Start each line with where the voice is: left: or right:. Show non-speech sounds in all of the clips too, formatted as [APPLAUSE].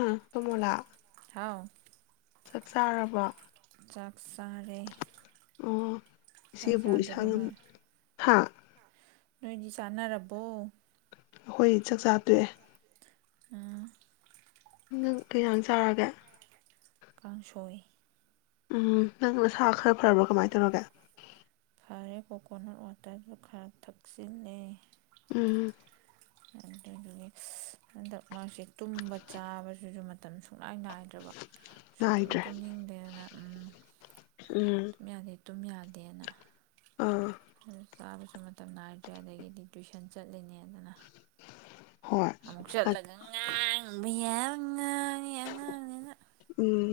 left: ꯑ ꯇꯣ ꯃꯣꯥꯂꯥ
right: ꯍꯥꯎ
left: ꯆꯥꯛ ꯆꯥꯔꯕꯣ
right: ꯆꯥꯛ ꯆꯥꯔꯦ
left: ꯑꯣ
right: ꯆꯥꯛ
left: ꯏꯆꯦꯕꯨ ꯏꯁꯥ
right: ꯆꯥꯗ꯭ꯔꯤꯕꯣ
left: ꯉꯝ
right: ꯅꯣꯏ
left: ꯑꯥ
right: ꯅꯣꯏꯗꯤ ꯆꯥꯟꯅꯔꯕꯣ
left: ꯑꯩꯈꯣꯏ ꯆꯥꯛꯆꯥ ꯇꯣꯛꯑꯦ
right: ꯑ
left: ꯅꯪ ꯀꯩꯖꯥꯡ ꯆꯥꯔꯒꯦ
right: ꯀꯥꯡꯁꯣꯏ
left: ꯎꯝ ꯅꯪ ꯅꯁꯥ ꯈꯔ ꯐꯔꯕ꯭ꯔꯣ ꯀꯃꯥꯏ ꯇꯧꯔꯒꯦ
right: ꯐꯔꯦ ꯀꯣꯀꯣꯅꯠ ꯋꯥꯇꯔꯗꯨ ꯈꯔ ꯊꯛꯆꯤꯜꯂꯦ
left: ꯎꯝ
right: ꯑꯗꯨꯗꯨꯒꯤ ꯁ ꯍꯟꯗꯛ ꯃꯥꯔꯛꯁꯦ ꯇꯨꯝꯕ ꯆꯥꯕꯖꯤꯖꯨ ꯃꯇꯝ ꯁꯨ ꯁꯨꯡꯅꯥꯏ ꯅꯥꯏꯗ꯭ꯔꯕ ꯁꯨꯡ ꯇꯨꯝ
left: ꯅꯥꯏꯗ꯭ꯔꯦ
right: ꯇꯨꯝꯅꯤꯡꯗꯦꯅ ꯎꯝ
left: ꯎꯝ
right: ꯇꯨꯝ ꯌꯥꯗꯦ ꯇꯨꯝ ꯌꯥꯗꯦꯅ
left: ꯑꯥ
right: ꯑꯗꯨ ꯆꯥꯕꯖꯨ ꯃꯇꯝ ꯅꯥꯏꯗ꯭ꯔꯦ ꯑꯗꯒꯤꯗꯤ ꯇꯨꯏꯁꯟ ꯆꯠꯂꯤꯅꯦꯗꯅ
left: ꯍꯣꯏ
right: ꯑꯃꯨꯛ ꯆꯠꯂꯒ ꯉꯥꯡ ꯕ ꯌꯥꯔ ꯉꯥ
left: ꯎꯝ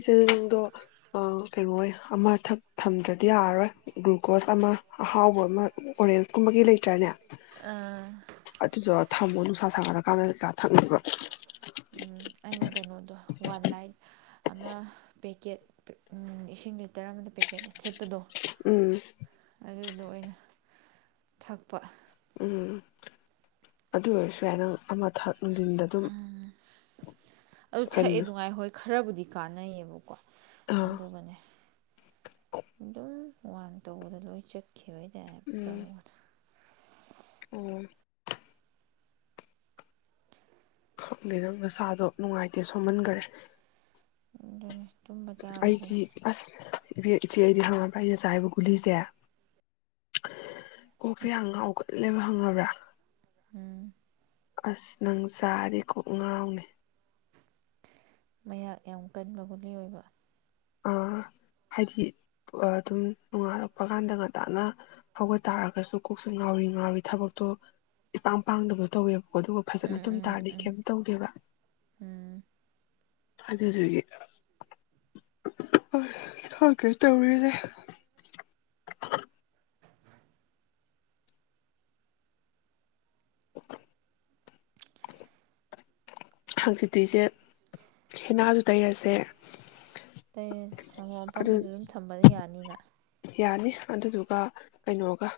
left: ꯏꯆꯦꯖꯤꯡꯗꯣ ꯑ ꯀꯩꯅꯣꯏ ꯑꯃꯊꯛ ꯊꯝꯗ꯭ꯔꯗꯤ ꯌꯥꯔꯔꯣꯏ ꯒ꯭ꯂꯨꯀꯣꯖ ꯑꯃ ꯑꯍꯥꯎꯕ ꯑꯃ ꯑꯣꯔꯦꯟꯁꯀꯨꯝꯕꯒꯤ ꯂꯩꯇ꯭ꯔꯅꯦ
right: ꯑꯥ
left: ꯑꯇꯨ ꯖꯣ ꯊꯃꯣ ꯅꯨꯡꯁꯥ ꯁꯥꯒꯠꯂꯀꯥꯟꯗ ꯀꯥ ꯊꯛꯅꯕ
right: ꯑꯩꯅ ꯀꯩꯅꯣꯗꯣ ꯋꯥꯟ ꯂꯥꯏꯠ ꯑꯃ ꯄꯦꯛꯀꯦꯠ ꯎꯝ ꯏꯁꯤꯡ ꯂꯤꯇꯔ ꯑꯃꯗ ꯄꯦꯛꯀꯦꯠ ꯊꯤꯠꯄꯗꯣ
left: ꯎꯝ
right: ꯑꯗꯨꯗꯣ ꯑꯣꯏꯅ ꯊꯛꯄ
left: ꯎꯝ ꯑꯗꯨ ꯑꯣꯏꯔꯁꯨ ꯌꯥꯏ ꯅꯪ ꯑꯃ ꯊꯛ ꯅꯨꯡꯊꯤꯟꯗ ꯑꯗꯨꯝ
right: ꯑ ꯑꯗꯨ
left: ꯀꯩꯅꯣ
right: ꯊꯛꯑꯦꯗꯨ ꯉꯥꯏ ꯍꯣꯏ ꯈꯔꯕꯨꯗꯤ ꯀꯥꯟꯅꯩꯌꯦꯕ
left: ꯑꯥ
right: ꯑꯗꯨꯒꯅꯦ ꯑꯗꯨꯝ ꯋꯥꯟ ꯇꯧꯕꯗ ꯂꯣꯏ ꯆꯠ ꯈꯤꯕꯩ ꯇꯥꯏꯞ ꯇꯧꯕꯗꯣ
left: ꯎꯝ ꯈꯪꯅꯤꯅ ꯅꯁꯥꯗꯣ ꯅꯨꯡꯉꯥꯏꯇꯦ ꯁꯣꯝꯍꯟꯈꯔꯦ
right: ꯑꯗꯨꯅꯤ ꯇꯨꯝꯕ ꯆꯥꯕꯁꯦ
left: ꯑꯩꯒꯤ ꯑꯁ ꯏꯕ ꯏꯆꯦ ꯑꯩꯗꯤ ꯍꯪꯉꯕ꯭ꯔꯥ ꯑꯩꯅ ꯆꯥꯕ ꯒꯨꯂꯤꯁꯦ ꯀꯣꯛꯁꯦ ꯌꯥꯝ ꯉꯥꯎꯒꯠꯂꯦꯕ ꯍꯪꯉꯕ꯭ꯔꯥ
right: ꯎꯝ
left: ꯑꯁ ꯅꯪ ꯆꯥꯔꯤ ꯀꯣꯛ ꯉꯥꯎꯅꯤ
right: ꯃꯍꯥꯛ ꯌꯥꯝ ꯀꯟꯕ ꯒꯨꯜꯂꯤ ꯑꯣꯏꯕ
left: ꯍꯥꯏꯗꯤ ꯑꯗꯨꯝ ꯅꯣꯡꯉꯥꯜꯂꯛꯄ ꯀꯥꯟꯗ ꯉꯟꯇꯥꯅ ꯍꯧꯒꯠ ꯇꯥꯔꯒꯁꯨ ꯀꯣꯛꯁ ꯉꯥꯎꯔꯤ ꯉꯥꯎꯔꯤ ꯊꯕꯛꯇꯣ ꯏꯄꯥꯡ ꯄꯥꯡꯗꯕꯗꯣ ꯇꯧꯋꯦꯕ ꯑꯣ ꯑꯗꯨꯒ ꯐꯖꯅ
right: ꯎꯝ
left: ꯑꯗꯨꯨꯝ
right: ꯎꯝ
left: ꯇꯥꯔꯗꯤ
right: ꯎꯝ
left: ꯀꯩꯝ ꯇꯧꯒꯦꯕ
right: ꯎꯝ
left: ꯑꯗꯨꯗ ꯑꯗꯨꯒꯦ ꯀꯩ ꯇꯧꯔꯤꯁꯦ [INAUDIBLE] ꯍꯪꯆꯤꯠꯇꯤꯤꯁꯦ ꯍꯦꯅꯥꯖ ꯇꯩꯔꯁꯦ
right: ꯑ ꯁꯪꯒꯣꯝ
left: ꯑꯗꯨ
right: ꯑꯐꯝꯝꯕꯗꯨ ꯑꯗꯨꯝ ꯊꯝꯕꯅ ꯌꯥꯅꯤ ꯑꯅꯤꯅ
left: ꯌꯥꯅꯤ ꯑꯗꯨꯗꯨꯒ ꯀꯩꯅꯣꯒ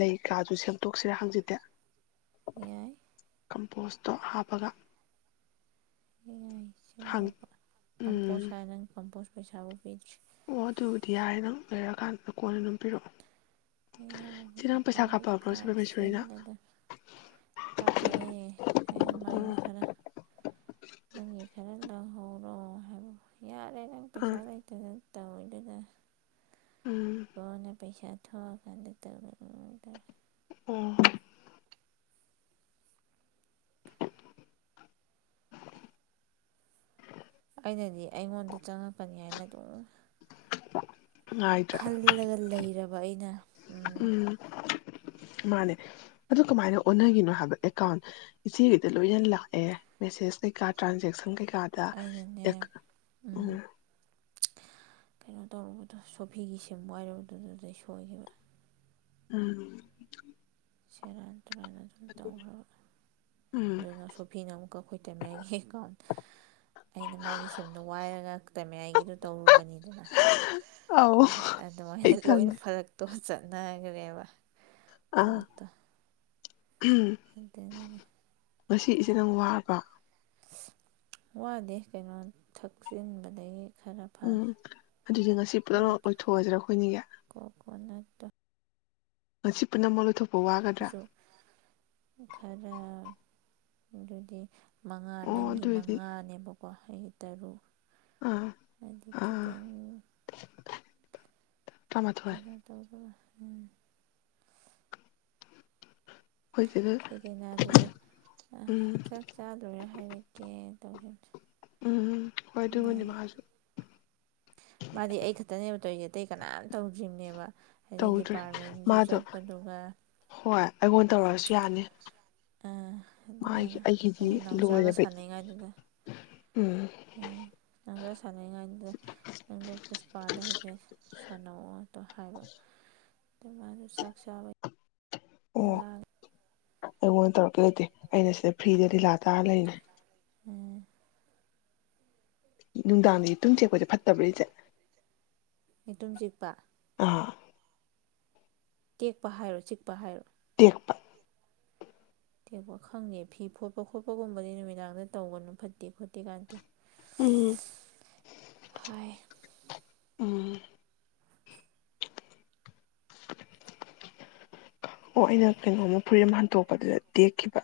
left: ꯂꯩ ꯀꯥꯗꯨ ꯁꯦꯝꯗꯣꯛꯁꯤꯔꯦ ꯍꯪꯖꯗꯦ
right: ꯑꯦꯌꯥꯏ
left: ꯀꯝꯄꯣꯁꯇꯣ ꯍꯥꯞꯄꯒ
right: ꯉꯥꯏ
left: ꯍꯪ
right: ꯁꯦꯝꯗꯣꯛꯄ ꯀꯝꯄꯣꯁ
left: ꯎꯝ
right: ꯍꯥꯏꯔ ꯅꯪ ꯀꯝꯄꯣꯁ ꯄꯩꯁꯥꯕꯨ ꯄꯤ
left: ꯑꯣ ꯑꯗꯨꯕꯨꯗꯤ ꯌꯥꯔꯦ ꯅꯪ ꯂꯩꯔꯛꯑꯀꯥꯟꯗ ꯀꯣꯟꯜ ꯑꯗꯨꯝ ꯄꯤꯔꯛꯑꯣ
right: ꯌꯥꯕ
left: ꯆꯦ ꯅꯪ ꯄꯩꯁꯥ
right: ꯑꯦꯀꯥꯎꯒꯤ
left: ꯀꯥꯞꯄꯛꯑꯕ꯭ꯔꯣ ꯁꯤ ꯄꯔꯃꯦꯁꯣꯔꯤꯅ
right: ꯀꯥꯞꯁꯤꯗ ꯀꯥꯞꯄꯑꯦ ꯑꯩꯅ ꯃꯥꯒꯤ
left: ꯑꯣ
right: ꯈꯔ ꯅꯪꯒꯤ ꯈꯔ ꯍꯔꯣ ꯍꯥꯏꯕ ꯍ ꯑꯗꯨꯔꯪ
left: ꯑꯥ
right: ꯄꯩꯁꯥ ꯂꯩꯇꯅ ꯇ ꯑꯣꯏꯗꯨꯗ
left: ꯎꯝ
right: ꯀꯅ ꯄꯩꯁꯥꯗ ꯊꯧꯀꯥꯟ ꯂꯤ ꯇꯔ ꯃꯤꯦ
left: ꯑꯣ
right: ꯑꯩꯅꯗꯤ ꯑꯩꯉꯣꯟꯗ ꯆꯪꯉꯛꯄꯅꯤ ꯍꯥꯏꯅ ꯑꯗꯨꯝ
left: ꯉꯥꯏꯗ꯭ꯔꯥ
right: ꯈꯜꯂꯒ ꯂꯩꯔꯕ ꯑꯩꯅ ꯎ
left: ꯎꯝ ꯃꯥꯅꯦ ꯑꯗꯨ ꯀꯃꯥꯏꯅ ꯑꯣꯟꯅꯈꯤꯅꯣ ꯍꯥꯏꯕ ꯑꯦꯀꯥꯎꯟ ꯏꯆꯦꯒꯤꯗ ꯂꯣꯏꯅ ꯂꯥꯛꯑꯦ ꯃꯦꯁꯦꯁ ꯀꯩꯀꯥ ꯇ꯭ꯔꯥꯟꯖꯦꯛꯁꯟ ꯀꯩꯀꯥ ꯌꯥꯥꯗꯥ
right: ꯑꯩꯅꯅꯦ
left: ꯏ ꯎꯝ
right: ꯀꯩꯅꯣ ꯇꯧꯔꯨꯕꯗꯣ ꯁꯣꯐꯤꯒꯤ ꯁꯤꯝ ꯋꯥꯏꯔꯨꯕꯗꯨꯗꯨꯗꯩ ꯁꯣꯏꯈꯤꯕ
left: ꯎꯝ
right: ꯁꯔꯥ ꯑꯗꯨꯃꯥꯏꯅ ꯑꯗꯨꯅ ꯇꯧꯈ꯭ꯔꯕ
left: ꯎꯝ
right: ꯑꯗꯨꯅ ꯁꯣꯐꯤꯅ ꯑꯃꯨꯛꯀ ꯑꯩꯈꯣꯏ ꯇꯃꯦꯌꯥꯏꯒꯤ ꯑꯦꯀꯥꯎꯟ ꯑꯩꯅ ꯃꯥꯒꯤ ꯁꯤꯝꯗꯣ ꯋꯥꯏꯔꯒ ꯇꯃꯦꯌꯥꯏꯒꯤꯗꯣ ꯇꯧꯔꯨꯕꯅꯤꯗꯅ
left: ꯑꯧ ꯑꯩ
right: ꯑꯗꯨꯃꯥꯏꯅ ꯂꯣꯏꯅ
left: ꯈꯪꯉꯦ
right: ꯐꯔꯛꯇꯣ ꯆꯅꯥꯒꯔꯦꯕ
left: ꯑꯥ
right: ꯑꯗꯨꯗꯦꯅꯦꯅꯤ
left: ꯉꯁꯤ ꯏꯆꯦ ꯅꯪ ꯋꯥꯕꯔꯣ
right: ꯋꯥꯗꯦ ꯀꯩꯅꯣ ꯊꯛꯆꯤꯟꯕꯗꯒꯤ ꯈꯔ ꯐꯔꯦ
left: ꯎꯝ ꯑꯗꯨꯗꯤ ꯉꯁꯤ
right: ꯀꯩꯅꯣ
left: ꯄꯨꯂꯃꯛ ꯂꯣꯏꯊꯣꯛꯑꯁꯤꯔꯥ ꯑꯩꯈꯣꯏꯅꯤꯒꯤ
right: ꯠꯇ
left: ꯉꯁꯤ ꯄꯨꯟꯅ ꯑꯃꯣꯂ ꯊꯣꯛ
right: ꯑꯁꯨ ꯈꯔ ꯑꯗꯨꯗꯤ ꯃꯉꯥ
left: ꯑꯣ
right: ꯅꯪꯒꯤ
left: ꯑꯗꯨꯑꯣꯏꯗꯤ
right: ꯃꯉꯥꯅꯦꯕ ꯋꯥꯍꯩ ꯇꯔꯨꯛ
left: ꯑꯥ ꯑꯥ
right: ꯑꯗꯨꯈꯤꯇꯪ
left: ꯇꯔꯥꯃꯥꯊꯣꯏ
right: ꯀꯩꯅꯣ ꯇꯧꯕꯔ
left: ꯑꯩꯈꯣꯏꯁꯤꯗ
right: ꯁꯤꯒꯤꯅ ꯑꯗꯨꯁꯨ
left: ꯎꯝ
right: ꯆꯥꯛ ꯆꯥ ꯂꯣꯏꯔ ꯍꯥꯏꯔꯛꯀꯦ ꯇꯧꯈꯤꯕ
left: ꯎꯝ ꯍꯣꯏ ꯑꯗꯨꯕꯨꯗꯤ
right: ꯃꯥꯒꯤ
left: ꯃꯥꯁꯨ
right: ꯃꯥꯗꯤ ꯑꯩ ꯈꯛꯇꯅꯦꯕ ꯇꯧꯔꯤꯁꯦ ꯑꯇꯩ ꯀꯅꯥꯝ ꯇꯧꯗ꯭ꯔꯤꯕꯅꯦꯕ ꯍꯥꯏꯗꯤ
left: ꯇꯧꯗ꯭ꯔꯤ
right: ꯗꯤꯄꯥꯔꯠꯃꯦꯟꯁꯨ
left: ꯃꯥꯗꯣ
right: ꯆꯠꯄꯗꯨꯒ
left: ꯍꯣꯏ ꯑꯩꯉꯣꯟ ꯇꯧꯔꯛꯑꯁꯨ ꯌꯥꯅꯤ
right: ꯑꯥ
left: ꯃꯥ
right: ꯑꯗꯨꯃꯥꯏꯅ
left: ꯑꯩꯒꯤꯗꯤ
right: ꯑꯩꯅ ꯅꯥꯎꯆꯥꯒ
left: ꯂꯣꯏꯔꯦꯕ
right: ꯁꯥꯟꯅꯩꯉꯥꯏꯗꯨꯗ
left: ꯎꯝ
right: ꯁꯥꯟꯅꯔꯤꯉꯥꯏꯗꯨꯗ ꯅꯪꯗꯣ ꯄꯨꯁꯄꯥꯗ ꯍꯥꯏꯐꯦꯠ ꯁꯥꯅꯧꯅ ꯍꯥꯏꯕ ꯑꯗꯨꯗꯩ ꯃꯥꯁꯨ ꯆꯥꯛ ꯆꯥꯕ
left: ꯑꯣ
right: ꯂꯥꯡ
left: ꯑꯩꯉꯣꯟꯗ ꯇꯧꯔꯛꯀꯦ ꯂꯩꯇꯦ ꯑꯩꯅ ꯁꯤꯗ ꯐ꯭ꯔꯤꯗ ꯂꯤꯂꯥ ꯇꯥꯔ ꯂꯩꯅꯤ
right: ꯎꯝ
left: ꯅꯨꯡꯗꯥꯡꯗꯒꯤ ꯇꯨꯡꯁꯦ ꯑꯩꯈꯣꯏꯁꯦ ꯐꯠꯇꯕꯔꯤꯁꯦ
right: ꯌꯦꯇꯨꯝ ꯆꯤꯛꯄ
left: ꯑꯥ
right: ꯇꯦꯛꯄ ꯍꯥꯏꯔꯣ ꯆꯤꯛꯄ ꯍꯥꯏꯔꯣ
left: ꯇꯦꯛꯄ
right: ꯇꯦꯛꯄ ꯈꯪꯗꯦ ꯐꯤ ꯐꯣꯠꯄ ꯈꯣꯠꯄꯒꯨꯝꯕꯗꯤ ꯅꯨꯃꯤꯗꯥꯡꯗ ꯇꯧꯒꯅꯨ ꯐꯠꯇꯦ ꯈꯣꯠꯇꯦ ꯀꯥꯟꯇꯦ
left: ꯎꯝ
right: ꯍꯥꯏ
left: ꯎꯝ ꯑꯣ ꯑꯩꯅ ꯀꯩꯅꯣꯃ ꯐꯨꯔꯤꯠ ꯑꯃ ꯍꯟꯗꯣꯛꯄꯗꯨꯗ ꯇꯦꯛꯈꯤꯕ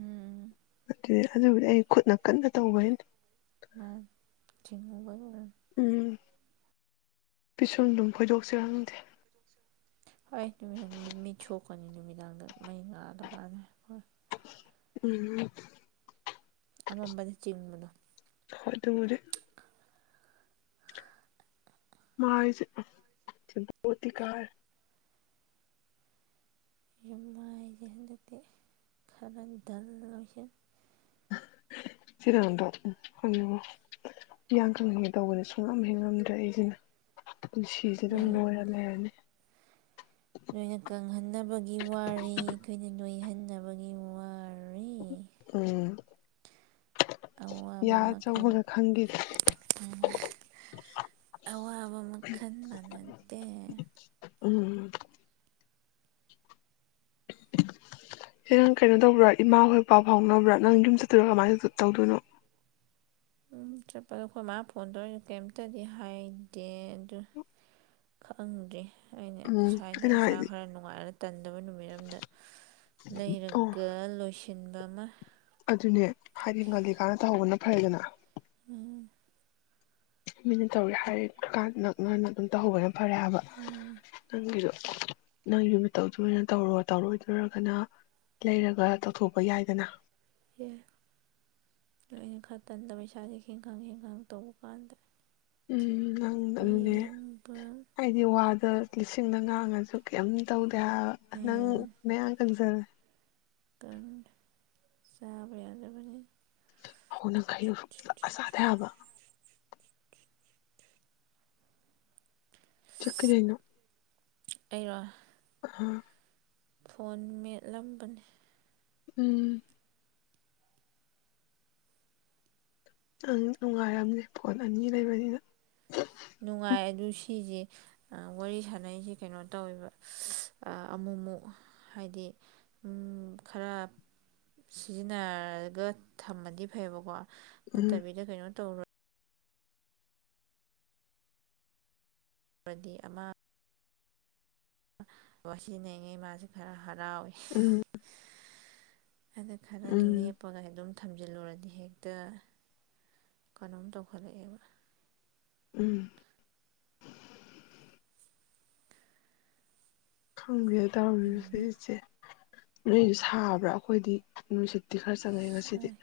right: ꯎꯝ
left: ꯑꯗꯨ ꯑꯗꯨꯕꯨꯗꯤ ꯑꯩ ꯈꯨꯠꯅ ꯀꯟꯅ ꯇꯧꯕꯩꯅꯤ
right: ꯃꯥ ꯆꯤꯡꯉꯒ
left: ꯄꯤꯁꯨꯝꯗꯨꯝ ꯈꯣꯏꯗꯣꯛꯁꯤꯔ ꯈꯪꯗꯦ
right: ꯍꯣꯏ ꯅꯨ ꯅꯨꯃꯤꯠ ꯃꯤ ꯊꯣꯛꯣꯛꯀꯅꯤ ꯅꯨꯃꯤꯗꯥꯡꯗ ꯃꯩ ꯉꯥꯜꯂꯀꯥꯟꯗ ꯍꯣꯏ
left: ꯎꯝ
right: ꯑꯃꯝꯕꯅ ꯆꯤꯡꯕꯅꯣ
left: ꯍꯣꯏꯗꯨꯕꯨꯗꯤ ꯃꯥꯏꯁꯦ ꯁꯦꯝꯀꯣꯠꯇꯤꯀꯔꯅꯤ
right: ꯌꯨꯝ ꯃꯥꯏꯗꯤ ꯍꯟꯗꯛꯇꯤ ꯈꯔ ꯗꯜ ꯂꯣꯏꯁꯤꯡ
left: ꯆꯦꯅꯥꯎꯗꯣ ꯎ ꯌꯥꯡ ꯀꯪ ꯍꯟꯉꯦ ꯇꯧꯕꯅꯤ ꯁꯨꯡꯉꯝ ꯍꯦꯉꯝꯗ꯭ꯔꯦ ꯑꯩꯁꯤꯅ ꯄꯨꯟꯁꯤꯁꯦ ꯑꯗꯨꯝ
right: ꯅꯣꯏꯅ
left: ꯅꯣꯏꯔ ꯂꯩꯔꯅꯤ
right: ꯅꯣꯏꯅ ꯀꯪꯍꯟꯅꯕꯒꯤ ꯋꯥꯔꯤ ꯑꯩꯈꯣꯏꯅ ꯅꯣꯏꯍꯟꯅꯕꯒꯤ ꯋꯥꯔꯤ
left: ꯎꯝ
right: ꯑꯋꯥꯕ
left: ꯌꯥ
right: ꯃꯈꯜ
left: ꯑꯆꯧꯕꯒ ꯈꯪꯗꯦꯗ
right: ꯑꯋꯥꯕ ꯃꯈꯜ ꯃꯥꯟꯅꯗꯦ
left: ꯎꯝ ꯍ ꯅꯪ ꯀꯩꯅꯣ ꯇꯧꯕ꯭ꯔꯥ ꯏꯃꯥ ꯍꯣꯏ ꯄꯥꯎ ꯐꯥꯎꯅꯕ꯭ꯔꯥ ꯅꯪ ꯌꯨꯝ ꯆꯠꯇꯣꯔ ꯀꯃꯥꯏꯅ ꯇꯧꯗꯣꯏꯅꯣ
right: ꯎꯝ ꯆꯠꯄꯗꯣ ꯑꯩꯈꯣꯏ ꯃꯥ ꯐꯣꯟ ꯇꯧꯔꯤꯁ ꯀꯔꯤꯝꯇꯗꯤ ꯍꯥꯏꯗꯦ ꯑꯗꯨ ꯈꯪꯗ꯭ꯔꯤ ꯑꯩꯅ
left: ꯎꯝ
right: ꯁ꯭ꯋꯥꯏꯗ
left: ꯑꯩꯅ
right: ꯏꯁꯥ
left: ꯍꯥꯏꯗꯤ
right: ꯈꯔ ꯅꯨꯡꯉꯥꯏꯔ ꯇꯟꯗꯕ ꯅꯨꯃꯤꯠ ꯑꯃꯗ
left: ꯑꯣ
right: ꯂꯩꯔꯒ ꯂꯣꯏꯁꯤꯟ ꯊꯤꯟꯕ ꯑꯃ
left: ꯑꯗꯨꯅꯦ ꯍꯥꯏꯗꯤ ꯉꯜꯂꯤꯀꯥꯟꯅ ꯇꯧꯍꯧꯕꯅ ꯐꯔꯦꯗꯅ
right: ꯎꯝ
left: ꯃꯤꯅ ꯇꯧꯔꯦ ꯍꯥꯏꯔꯤꯀꯥꯟ ꯅꯛꯅꯅ ꯑꯗꯨꯝ ꯇꯧꯍꯧꯕꯅ ꯐꯔꯦ ꯍꯥꯏꯕ
right: ꯎꯝ
left: ꯅꯪꯒꯤꯗꯣ ꯅꯪ ꯌꯨꯃꯤꯠꯇꯧꯗꯣꯏꯅ ꯇꯧꯍꯧꯔꯣ ꯇꯧꯔꯣꯏꯗ꯭ꯔꯥꯒꯅ ꯂꯩꯔꯒ ꯇꯧꯊꯣꯛꯄ ꯌꯥꯏꯗꯅ
right: ꯑꯦ ꯅꯣꯏꯅ ꯈꯔꯛꯇꯟꯗ ꯏꯁꯥꯁꯦ ꯈꯦꯡꯈꯥꯡ ꯈꯦꯡꯈꯥꯡ ꯇꯧꯕ ꯀꯥꯟꯗ
left: ꯎꯝ ꯅꯪ ꯑꯗꯨꯅꯦ
right: ꯌꯦꯡꯕ
left: ꯑꯩꯗꯤ ꯋꯥꯗ ꯂꯤꯁꯤꯡꯗ ꯉꯥꯡꯉꯁꯨ ꯀꯩꯝ ꯇꯧ ꯗꯦꯕ ꯅꯪ ꯃꯌꯥꯡ ꯀꯪꯖꯜꯂꯦ
right: ꯀꯟ ꯆꯥꯕ ꯌꯥꯗꯕꯅꯤꯅꯦ
left: ꯍꯧꯅ ꯈꯩꯩꯌꯨ ꯁꯨꯛꯆꯥ ꯆꯥꯗꯦ ꯍꯥꯏꯕ ꯆꯠꯀꯅꯤꯅ
right: ꯑꯩꯔꯣ
left: ꯍꯥ
right: ꯐꯣꯟ ꯃꯦꯠꯂꯝꯕꯅꯤ
left: ꯎꯝ ꯅꯪ ꯅꯨꯡꯉꯥꯏꯔꯝꯅꯤ ꯐꯣꯟ ꯑꯅꯤ ꯂꯩꯕꯅꯤꯅ
right: ꯅꯨꯡꯉꯥꯏ ꯑꯗꯨ ꯁꯤꯖꯦ ꯋꯥꯔꯤ ꯁꯥꯟꯅꯩꯁꯦ ꯀꯩꯅꯣ ꯇꯧꯋꯦꯕ ꯑꯃꯨꯛ ꯑꯃꯨꯛ ꯍꯥꯏꯗꯤ ꯎꯝ ꯈꯔ ꯁꯤꯖꯤꯟꯅꯔꯒ ꯊꯝꯃꯗꯤ ꯐꯩꯌꯦꯕꯀꯣ
left: ꯎꯝ
right: ꯅꯠꯇꯕꯤꯗ ꯀꯩꯅꯣ ꯇꯧꯔ ꯕꯗꯤ ꯑꯃ ꯋꯥꯁꯤ ꯅꯩꯉꯤ ꯃꯥꯁꯦ ꯈꯔ ꯍꯔꯥꯎ ꯋꯤ
left: ꯎꯝ
right: ꯑꯗꯨ ꯈꯔ
left: ꯎꯝ
right: ꯂꯦꯞꯄꯒ ꯑꯗꯨꯝ ꯊꯝꯖꯤꯜꯂꯨꯔꯗꯤ ꯍꯦꯛꯇ ꯀꯩꯅꯣꯝ ꯇꯧꯈꯠꯂꯛꯑꯦꯕ
left: ꯎꯝ [UNINTELLIGIBLE]
right: ꯏꯪꯅ
left: ꯇꯁꯦ [UNINTELLIGIBLE] ꯅꯣꯏꯁꯨ ꯁꯥꯕ꯭ꯔꯥ ꯑꯩꯈꯣꯏꯗꯤ ꯅꯨꯡꯁꯤꯠꯇꯤ ꯈꯔ ꯆꯠ ꯆꯪꯉꯦ ꯉꯁꯤꯗꯤ
right: ꯁꯥꯏ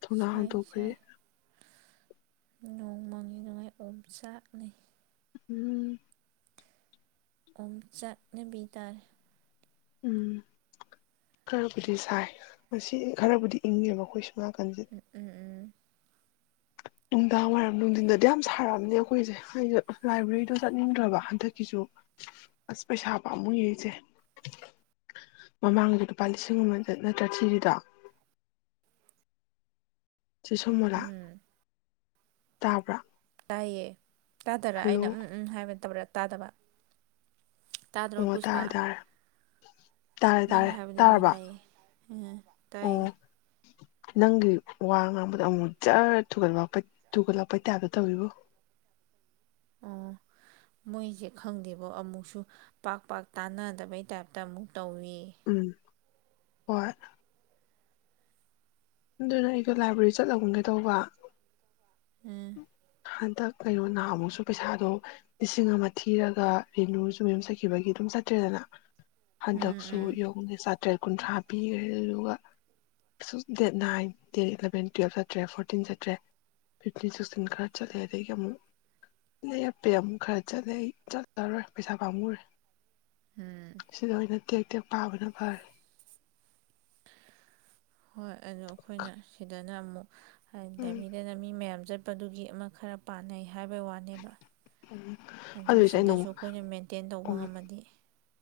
left: ꯊꯣꯡꯅꯥꯎ ꯍꯥꯡꯗꯣꯛꯄꯒꯤ
right: ꯅꯣꯡꯃꯥꯡꯉꯤꯗꯨ ꯉꯥꯏ ꯑꯣꯝ ꯆꯥꯛꯅꯤ
left: ꯎꯝ
right: ꯑꯣꯝꯆꯠꯅꯕꯤ ꯇꯥꯔꯦ
left: ꯎꯝ ꯈꯔꯕꯨꯗꯤ ꯁꯥꯏ ꯃꯁꯤ ꯈꯔꯕꯨꯗꯤ ꯏꯪꯉꯦꯕ ꯑꯩꯈꯣꯏꯁꯨ ꯉ ꯀꯟꯖꯦ
right: ꯎꯝ ꯎꯝ ꯎꯝ
left: ꯅꯨꯡꯗꯥꯡ ꯋꯥꯏꯔꯝ ꯅꯨꯡꯊꯤꯟꯗꯗꯤ ꯌꯥꯝ ꯁꯥꯔꯛꯑꯕꯅꯦ ꯑꯩꯈꯣꯏꯁꯦ ꯑꯩꯁ ꯂꯥꯏꯕ꯭ꯔꯦꯔꯤꯗꯣ ꯆꯠꯅꯤꯡꯗ꯭ꯔꯕ ꯍꯟꯗꯛꯀꯤꯁꯨ ꯑꯁ ꯄꯩꯁꯥ ꯄꯝꯃꯨꯏ ꯏꯆꯦ ꯃꯃꯥꯡꯒꯤꯗ ꯂꯨꯄꯥ ꯂꯤꯁꯤꯡ ꯑꯃ ꯅꯠꯇ꯭ꯔꯥ ꯊꯤꯔꯤꯗꯣ ꯆꯦ ꯁꯃꯣꯂꯥ
right: ꯎꯝ
left: ꯇꯥꯕ꯭ꯔ
right: ꯇꯥꯏꯌꯦ ꯇꯥꯗꯔ ꯑꯩꯅ ꯎꯝ ꯎꯝ ꯍꯥꯏꯕ ꯇꯧꯔꯛ ꯇꯥꯗꯕ ꯇꯥꯗ꯭ꯔꯣ
left: ꯑꯣ
right: ꯄꯨꯁꯄꯥ
left: ꯇꯥꯔꯦ ꯇꯥꯔꯦ ꯇꯥꯔꯦ
right: ꯅꯪ
left: ꯇꯥꯔꯦ
right: ꯍꯥꯏꯕꯗꯤ ꯂꯣꯏ
left: ꯇꯥꯔꯕ
right: ꯇꯥꯏꯌꯦ ꯇꯥꯏ
left: ꯑꯣ ꯅꯪꯒꯤ ꯋꯥ ꯉꯥꯡꯕꯗ ꯑꯃꯨꯛ ꯃꯨꯛ ꯖꯔ ꯊꯨꯒꯠꯋꯥꯄꯠ ꯊꯨꯒꯠꯂꯛꯄꯩ ꯇꯥꯏꯞꯇ ꯇꯧꯋꯤꯕꯨ
right: ꯑꯣ ꯃꯣꯏꯁꯦ ꯈꯪꯗꯦꯕꯣ ꯑꯃꯨꯛꯁꯨ ꯄꯥꯛ ꯄꯥꯛ ꯇꯥꯅꯗꯕꯩ ꯇꯥꯏꯞꯇ ꯑꯃꯨꯛ ꯇꯧꯏ
left: ꯎꯝ ꯍꯣꯏ ꯑꯗꯨꯅ ꯑꯩꯗꯣ ꯂꯥꯏꯕ꯭ꯔꯦꯔꯤ ꯆꯠꯂꯒꯨꯝꯒꯩ ꯇꯧꯕ
right: ꯑꯝ
left: ꯍꯟꯗꯛ ꯀꯩꯅꯣ ꯅꯍꯥꯃꯨꯛꯁꯨ ꯄꯩꯁꯥꯗꯣ ꯂꯤꯁꯤꯡ ꯑꯃ ꯊꯤꯔꯒ ꯔꯦꯅꯨꯁꯨ ꯃꯦꯝꯖꯠꯈꯤꯕꯒꯤ ꯑꯗꯨꯝ ꯆꯠꯇ꯭ꯔꯦꯗꯅ
right: ꯎꯝ
left: ꯍꯟꯗꯛꯁꯨ
right: ꯎꯝ
left: [UNINTELLIGIBLE] ꯇꯔꯦꯠ ꯀꯨꯟꯊ꯭ꯔꯥ ꯄꯤꯈ꯭ꯔꯦꯗꯨꯒ date nine date eleven twelve ꯆꯠꯇ꯭ꯔꯦ ꯐꯣꯔꯇꯤꯟ ꯆꯠꯇ꯭ꯔꯦ ꯐꯤꯞꯇꯤꯟ ꯁꯤꯛꯁꯇꯤꯟ ꯈꯔ ꯆꯠꯂꯦ ꯑꯗꯒꯤ ꯑꯃꯨꯛ ꯂꯩꯔꯞꯄꯦ ꯑꯃꯨꯛ ꯈꯔ ꯆꯠꯂꯦ ꯑꯩ ꯆꯠ ꯆꯔꯣꯏ ꯄꯩꯁꯥ ꯄꯥꯝꯉꯨꯔꯦ
right: ꯎꯝ
left: ꯁꯤꯗ ꯍ ꯊꯦ ꯀꯛꯇ ꯄꯥꯕꯅ ꯐꯔꯦ
right: ꯍꯣꯏ ꯑꯣ ꯑꯩꯈꯣꯏꯅ ꯁꯤꯗ ꯅꯃꯣ
left: ꯎꯝ
right: ꯂꯩꯕꯤꯗꯅ ꯃꯤ ꯃꯌꯥꯝ ꯆꯠ ꯆꯠꯄꯗꯨꯒꯤ ꯑꯃ ꯈꯔ ꯄꯥꯅꯩ ꯍꯥꯏꯕꯩ ꯋꯥꯅꯦꯕ
left: ꯎꯝ
right: ꯑꯗꯩ
left: ꯑꯗꯨꯏꯁꯦ ꯑꯩꯅ
right: ꯁꯤꯗꯁꯨ
left: ꯑꯃꯨꯛ
right: ꯑꯩꯈꯣꯏꯅ ꯃꯦꯟꯇꯦꯟ ꯇꯧꯕ
left: ꯎ
right: ꯉꯝꯃꯗꯤ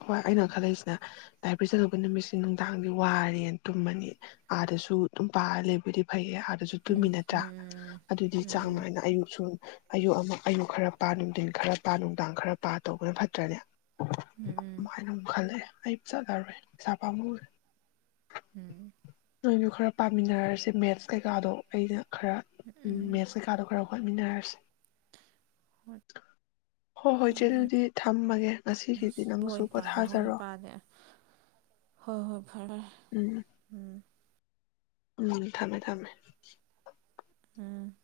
left: ꯍꯣꯏ ꯑꯩꯅ ꯈꯜꯂꯛꯏꯁꯤꯅꯦ ꯂꯥꯏꯕꯔꯤ ꯆꯠꯂꯨꯕ ꯅꯨꯃꯤꯠꯁꯤ ꯅꯨꯡꯗꯥꯡꯗꯤ ꯋꯥꯔꯦꯅ ꯇꯨꯝꯃꯅꯤ ꯑꯥꯗꯁꯨ ꯑꯗꯨꯝ ꯄꯥꯔ ꯂꯩꯕꯗꯤ ꯐꯩꯌꯦ ꯍꯥ ꯑꯗꯨꯖꯨ ꯇꯨꯃꯤ
right: ꯎꯝ
left: ꯅꯠꯇ꯭ꯔꯥ
right: ꯎꯝ
left: ꯑꯗꯨꯗꯤ ꯆꯥꯡ
right: ꯎꯝ
left: ꯅꯥꯏꯅ ꯑꯌꯨꯛꯁꯨ ꯑꯌꯨꯛ ꯑꯃ ꯑꯌꯨꯛ ꯈꯔ ꯄꯥ ꯅꯨꯡꯊꯤꯟ ꯈꯔ ꯄꯥ ꯅꯨꯡꯗꯥꯡ ꯈꯔ ꯄꯥ ꯇꯧꯕꯅ ꯐꯠꯇ꯭ꯔꯅꯦ
right: ꯎꯝ
left: ꯑꯗꯨꯃꯥꯏꯅ ꯑꯃꯨꯛ ꯈꯜꯂꯛꯑꯦ ꯆꯠꯂꯔꯣꯏ ꯄꯩꯁꯥ ꯄꯥꯃꯨꯔꯦ
right: ꯎꯝ
left: ꯅꯣꯏꯖꯨ ꯈꯔ ꯄꯥꯃꯤꯟꯅꯔꯖꯦ ꯃꯦꯠꯁ ꯀꯩꯀꯥꯗꯣ ꯑꯩꯅ ꯈꯔ ꯎꯝ ꯃꯦꯠꯁ ꯀꯩꯀꯥꯗꯣ ꯈꯔ ꯍꯣ ꯃꯤꯟꯅꯔꯁꯦ ꯍꯣꯏ ꯍꯣꯏ ꯆꯠꯂꯦ
right: ꯎꯝ
left: ꯑꯗꯤ ꯊꯝꯃꯒꯦ ꯉꯁꯤꯒꯤꯗꯤ ꯅꯪꯁꯨ
right: ꯍꯣꯏ ꯄꯥꯗ ꯍꯧꯅꯤ
left: ꯄꯣꯊꯥꯖꯔꯣ
right: ꯄꯥꯗꯦ ꯍꯣꯏ ꯍꯣꯏ ꯐꯔꯦ ꯐꯔꯦ
left: ꯎꯝ
right: ꯎꯝ
left: ꯎꯝ ꯊꯝꯃꯦ ꯊꯝꯃꯦ
right: ꯎꯝ